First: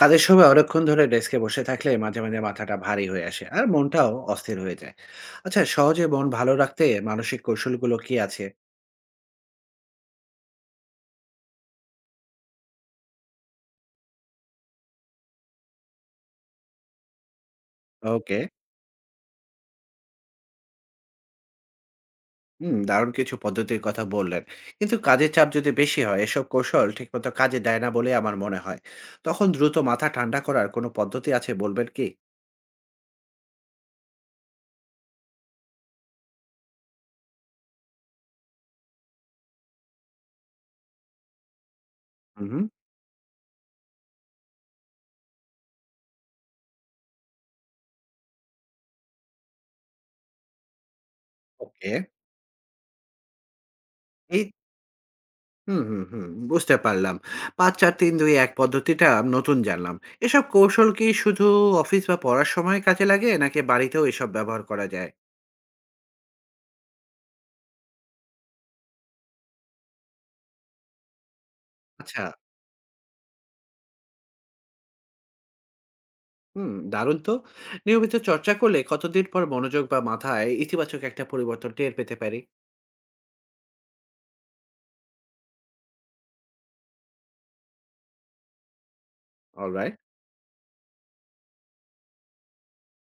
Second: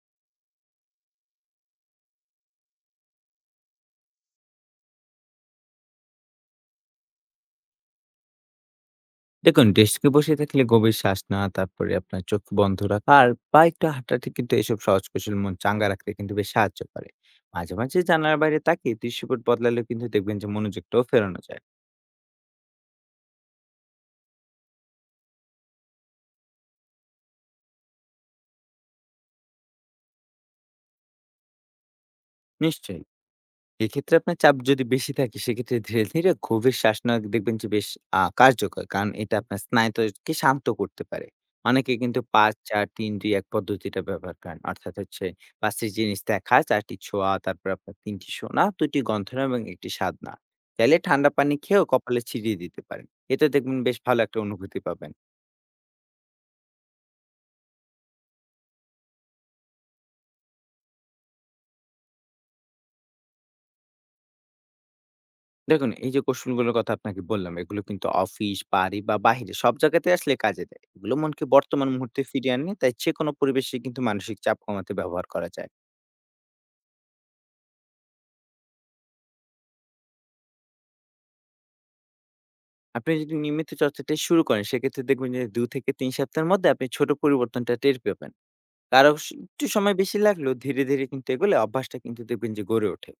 কাজের সময় অনেকক্ষণ ধরে ডেস্কে বসে থাকলে মাঝে মাঝে মাথাটা ভারী হয়ে আসে আর মনটাও অস্থির হয়ে যায়। আচ্ছা, সহজে মন ভালো রাখতে মানসিক কৌশলগুলো কি আছে? দেখুন, ডেস্কে বসে থাকলে গভীর শ্বাস, না তারপরে আপনার চোখ বন্ধ রাখা আর বা একটু হাঁটাহাঁটি কিন্তু এসব সহজ কৌশল মন চাঙ্গা রাখতে কিন্তু বেশ সাহায্য করে। মাঝে মাঝে জানালার ওকে। বাইরে তাকিয়ে দৃশ্যপট বদলালেও কিন্তু দেখবেন যে মনোযোগটাও ফেরানো যায়। হুম, দারুণ কিছু পদ্ধতির কথা বললেন। কিন্তু কাজের চাপ যদি বেশি হয় এসব কৌশল ঠিকমতো কাজে দেয় না বলে আমার মনে হয়। তখন দ্রুত মাথা ঠান্ডা করার কোনো পদ্ধতি আছে, বলবেন কি? নিশ্চয়ই। এক্ষেত্রে আপনার চাপ যদি বেশি থাকে, সেক্ষেত্রে ধীরে ধীরে গভীর শ্বাস নেওয়া দেখবেন যে বেশ কার্যকর, কারণ এটা আপনার স্নায়ুতন্ত্রকে শান্ত করতে পারে। অনেকে কিন্তু পাঁচ হুম। চার তিন দুই এক পদ্ধতিটা ব্যবহার করেন, অর্থাৎ হচ্ছে পাঁচটি জিনিস দেখা, চারটি ছোঁয়া, তারপর আপনার তিনটি শোনা, দুটি গন্থনা এবং একটি স্বাদ, না? চাইলে ঠান্ডা পানি খেয়েও ওকে। কপালে ছিটিয়ে দিতে পারেন। এতে দেখবেন বেশ ভালো একটা এই অনুভূতি পাবেন। হুম, হুম, হুম। বুঝতে পারলাম। ৫, ৪, ৩, ২, ১ পদ্ধতিটা নতুন জানলাম। এসব কৌশল কি শুধু অফিস বা পড়ার সময় কাজে লাগে নাকি বাড়িতেও এসব ব্যবহার করা যায়? দেখুন, এই যে কৌশলগুলোর কথা আপনাকে বললাম, এগুলো কিন্তু অফিস, বাড়ি বা বাহিরে সব জায়গাতে আসলে কাজে দেয়। এগুলো মনকে বর্তমান মুহূর্তে আচ্ছা, ফিরিয়ে আনে, তাই যেকোনো পরিবেশে কিন্তু মানসিক চাপ কমাতে ব্যবহার করা যায়। হুম, দারুণ তো। নিয়মিত চর্চা করলে কতদিন পর মনোযোগ বা মাথায় ইতিবাচক একটা পরিবর্তন টের পেতে পারি? আপনি যদি নিয়মিত চর্চাটা শুরু করেন, সেক্ষেত্রে দেখবেন যে ২ থেকে ৩ সপ্তাহের মধ্যে আপনি ছোট পরিবর্তনটা টের পাবেন। কারো স একটু সময় অলরাইট। বেশি লাগলেও ধীরে ধীরে কিন্তু এগুলো অভ্যাসটা কিন্তু দেখবেন যে গড়ে ওঠে।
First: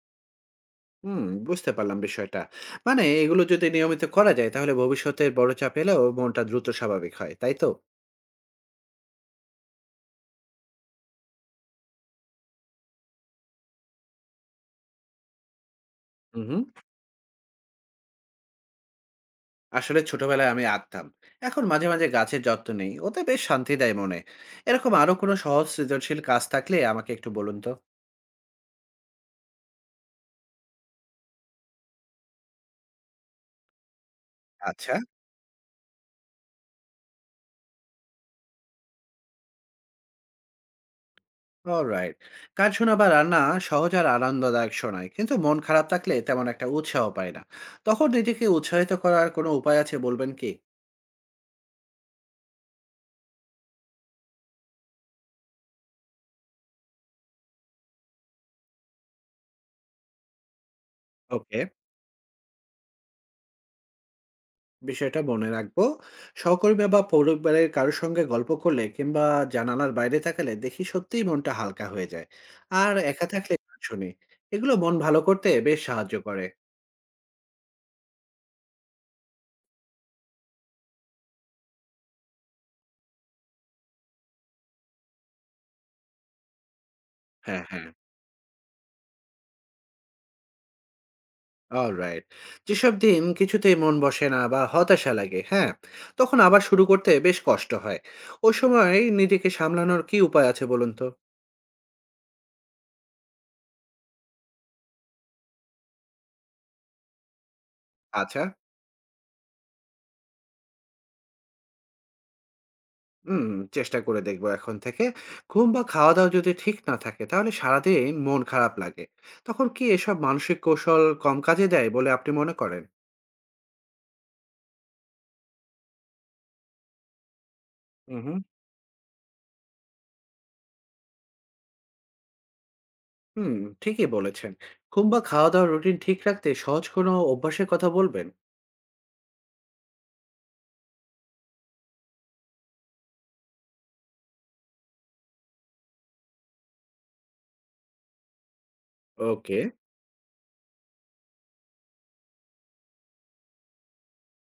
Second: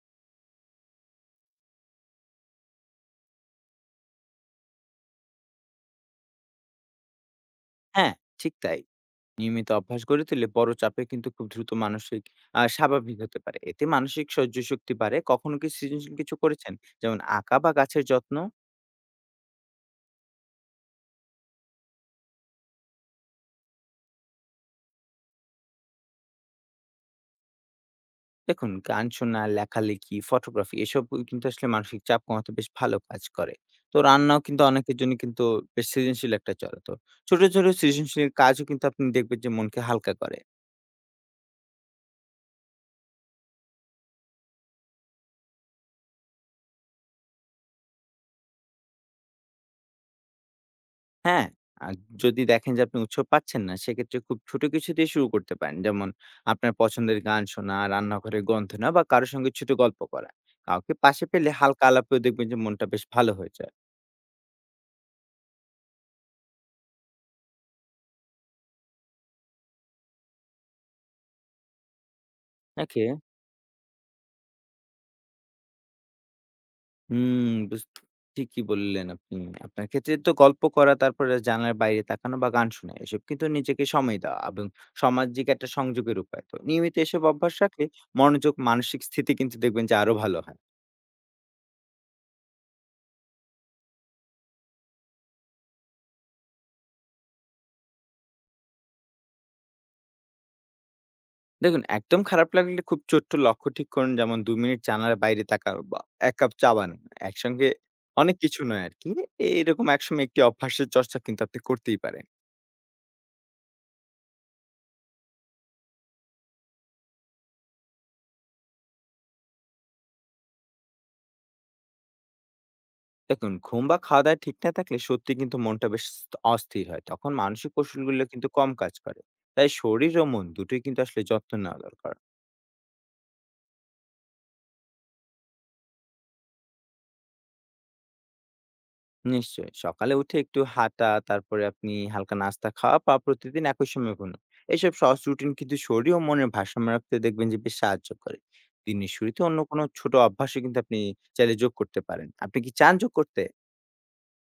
হুম, বুঝতে পারলাম বিষয়টা। মানে এগুলো যদি নিয়মিত করা যায় তাহলে ভবিষ্যতের বড় চাপ এলেও মনটা দ্রুত স্বাভাবিক হয়, তাই তো? হ্যাঁ, ঠিক তাই। নিয়মিত অভ্যাস গড়ে তুললে বড় চাপে কিন্তু খুব দ্রুত মানসিক স্বাভাবিক হতে পারে। এতে মানসিক সহ্য শক্তি বাড়ে। কখনো কি সৃজনশীল কিছু উহু। করেছেন, যেমন আঁকা বা গাছের যত্ন? আসলে ছোটবেলায় আমি আঁকতাম। এখন মাঝে, মাঝে গাছের যত্ন নেই। ওতে বেশ শান্তি দেয় মনে। এরকম আরো কোনো সহজ সৃজনশীল কাজ থাকলে আমাকে একটু বলুন তো? দেখুন, গান শোনা, লেখালেখি, ফটোগ্রাফি, এসব কিন্তু আসলে মানসিক চাপ কমাতে বেশ ভালো কাজ করে। তো রান্নাও কিন্তু আচ্ছা। অনেকের জন্য কিন্তু বেশ সৃজনশীল একটা চলে তো। ছোট ছোট সৃজনশীল কাজও কিন্তু আপনি দেখবেন যে মনকে হালকা করে। অলরাইট। গান শোনা বা রান্না সহজ আর আনন্দদায়ক শোনায়। কিন্তু মন খারাপ থাকলে তেমন একটা উৎসাহ পাই না। তখন নিজেকে উৎসাহিত করার কোনো উপায় আছে, বলবেন কি? হ্যাঁ, আর যদি দেখেন যে আপনি উৎসাহ পাচ্ছেন না, সেক্ষেত্রে খুব ছোট কিছু দিয়ে শুরু করতে পারেন। যেমন আপনার পছন্দের গান শোনা, রান্নাঘরের গন্ধ নেওয়া বা কারো সঙ্গে ছোট গল্প করা। কাউকে পাশে পেলে ওকে। হালকা আলাপেও দেখবেন যে মনটা বেশ ভালো হয়ে যায়। বিষয়টা মনে রাখবো। সহকর্মী বা পরিবারের কারোর সঙ্গে গল্প করলে কিংবা জানালার বাইরে থাকলে দেখি সত্যিই মনটা হালকা হয়ে যায়। আর নাকি? একা থাকলে গান শুনি। এগুলো মন ভালো করতে বেশ সাহায্য করে। হুম, বুঝ ঠিকই বললেন আপনি। আপনার ক্ষেত্রে তো গল্প করা, তারপরে জানালার বাইরে তাকানো বা গান শোনা, এসব কিন্তু নিজেকে সময় দেওয়া এবং সামাজিক একটা সংযোগের উপায়। তো নিয়মিত এসব অভ্যাস হ্যাঁ, রাখলে হ্যাঁ। মনোযোগ, মানসিক স্থিতি কিন্তু দেখবেন যে আরো ভালো হয়। অলরাইট। যেসব দিন কিছুতেই মন বসে না বা হতাশা লাগে, হ্যাঁ, তখন আবার শুরু করতে বেশ কষ্ট হয়। ওই সময় নিজেকে সামলানোর কি উপায় আছে বলুন তো? দেখুন, একদম খারাপ লাগলে খুব ছোট্ট লক্ষ্য ঠিক করুন। যেমন ২ মিনিট জানালার বাইরে তাকানো বা ১ কাপ চা বানানো। একসঙ্গে অনেক আচ্ছা। কিছু নয় আরকি। এরকম একসময় একটি অভ্যাসের চর্চা কিন্তু আপনি করতেই পারেন। হুম, চেষ্টা করে দেখবো এখন থেকে। ঘুম বা খাওয়া-দাওয়া যদি ঠিক না থাকে তাহলে সারাদিন মন খারাপ লাগে। তখন কি এসব মানসিক কৌশল কম কাজে দেয় বলে আপনি মনে করেন? দেখুন, ঘুম বা খাওয়া-দাওয়া ঠিক না থাকলে সত্যি কিন্তু মনটা বেশ অস্থির হয়। তখন মানসিক কৌশলগুলো উহু, কিন্তু কম কাজ করে। তাই শরীর ও মন দুটোই কিন্তু আসলে যত্ন নেওয়া দরকার। হুম, হুম। ঠিকই বলেছেন। ঘুম বা খাওয়া-দাওয়ার রুটিন ঠিক রাখতে সহজ কোনো অভ্যাসের কথা বলবেন? নিশ্চয়ই। সকালে উঠে একটু হাঁটা, তারপরে আপনি হালকা নাস্তা খাওয়া বা প্রতিদিন একই সময় ঘুমানো। এসব সহজ রুটিন কিন্তু শরীর ও মনের ভারসাম্য রাখতে দেখবেন যে বেশ সাহায্য করে। দিনের শুরুতে অন্য ওকে। কোনো ছোট অভ্যাসও কিন্তু আপনি চাইলে যোগ করতে পারেন। আপনি কি চান যোগ করতে?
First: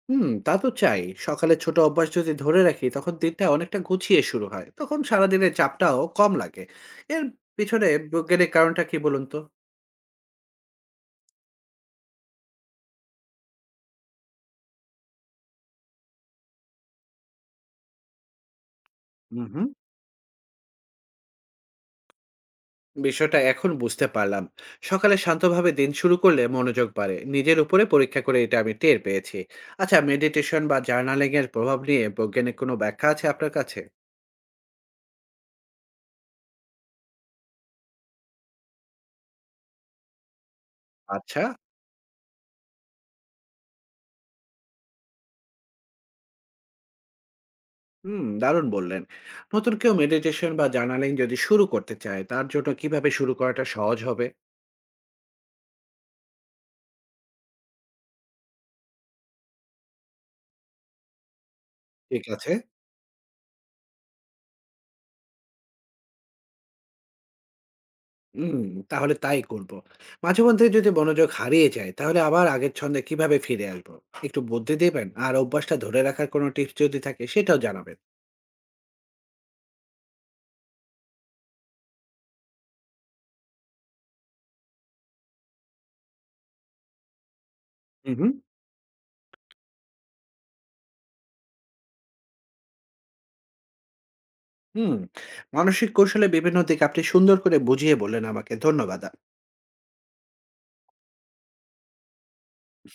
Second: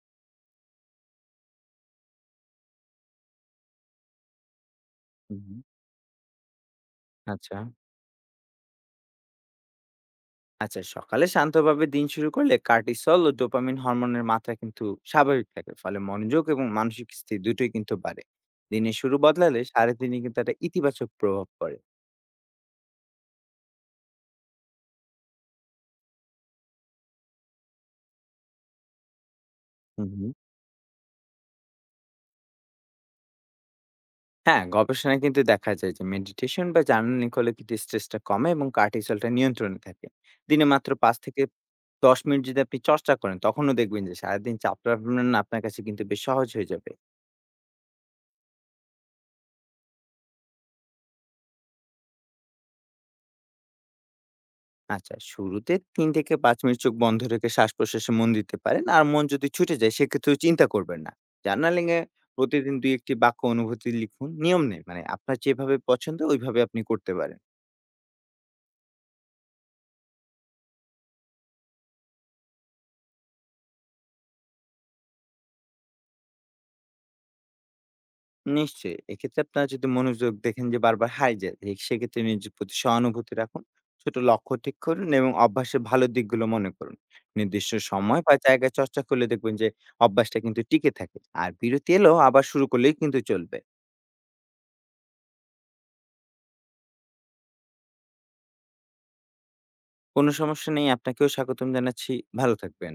হুম, তা তো চাই। সকালে ছোট অভ্যাস যদি ধরে রাখি তখন দিনটা অনেকটা গুছিয়ে শুরু হয়। তখন হুম, সারাদিনের হুম। চাপটাও কম লাগে। এর আচ্ছা। পিছনে বৈজ্ঞানিক কারণটা কি বলুন তো? আচ্ছা, সকালে শান্তভাবে দিন শুরু করলে কর্টিসল ও ডোপামিন হরমোনের মাত্রা কিন্তু স্বাভাবিক থাকে। ফলে মনোযোগ এবং মানসিক স্থিতি দুটোই কিন্তু বাড়ে। দিনের শুরু বদলালে উহু। সারাদিনে কিন্তু একটা ইতিবাচক প্রভাব পড়ে। বিষয়টা এখন বুঝতে পারলাম। সকালে শান্তভাবে দিন শুরু করলে মনোযোগ বাড়ে, নিজের উপরে পরীক্ষা করে এটা আমি টের পেয়েছি। আচ্ছা, হুম, হুম। মেডিটেশন বা জার্নালিং এর প্রভাব নিয়ে বৈজ্ঞানিক কোনো ব্যাখ্যা আছে আপনার কাছে? হ্যাঁ, গবেষণায় কিন্তু দেখা যায় যে মেডিটেশন বা জার্নালিং করলে কিন্তু স্ট্রেসটা কমে এবং কর্টিসলটা নিয়ন্ত্রণে থাকে। দিনে মাত্র ৫ থেকে আচ্ছা। ১০ মিনিট যদি আপনি চর্চা করেন, তখনও দেখবেন যে সারাদিন চাপ প্রাবলন আপনার কাছে কিন্তু বেশ সহজ হয়ে যাবে। হুম, দারুণ বললেন। নতুন কেউ মেডিটেশন বা জার্নালিং যদি শুরু করতে চায় তার জন্য কিভাবে শুরু করাটা সহজ হবে? আচ্ছা, শুরুতে ৩ থেকে ৫ মিনিট চোখ বন্ধ রেখে শ্বাস-প্রশ্বাসে মন দিতে পারেন। আর মন যদি ছুটে যায়, সেক্ষেত্রেও চিন্তা করবেন না। জার্নালিং এ ঠিক আছে। প্রতিদিন ২-১ টি বাক্য অনুভূতি লিখুন। নিয়ম নেই, মানে আপনার যেভাবে পছন্দ ওইভাবে আপনি করতে পারেন। হুম, তাহলে তাই করব। মাঝে মধ্যে যদি মনোযোগ হারিয়ে যায় তাহলে আবার আগের ছন্দে কিভাবে ফিরে আসবো? একটু বুদ্ধি দেবেন। আর অভ্যাসটা ধরে রাখার কোনো টিপস যদি থাকে সেটাও জানাবেন। নিশ্চয়ই। এক্ষেত্রে আপনারা যদি মনোযোগ দেখেন যে বারবার হারিয়ে যায়, সেক্ষেত্রে নিজের প্রতি সহানুভূতি রাখুন। ছোট লক্ষ্য ঠিক করুন এবং অভ্যাসের ভালো দিকগুলো মনে করুন। নির্দিষ্ট হুম, সময় হুম, বা জায়গায় চর্চা করলে দেখবেন যে অভ্যাসটা কিন্তু টিকে থাকে। আর বিরতি এলেও আবার শুরু করলেই কিন্তু চলবে। হুম। মানসিক কৌশলে বিভিন্ন দিক আপনি সুন্দর করে বুঝিয়ে বললেন, আমাকে ধন্যবাদ। কোনো সমস্যা নেই। আপনাকেও স্বাগতম জানাচ্ছি। ভালো থাকবেন।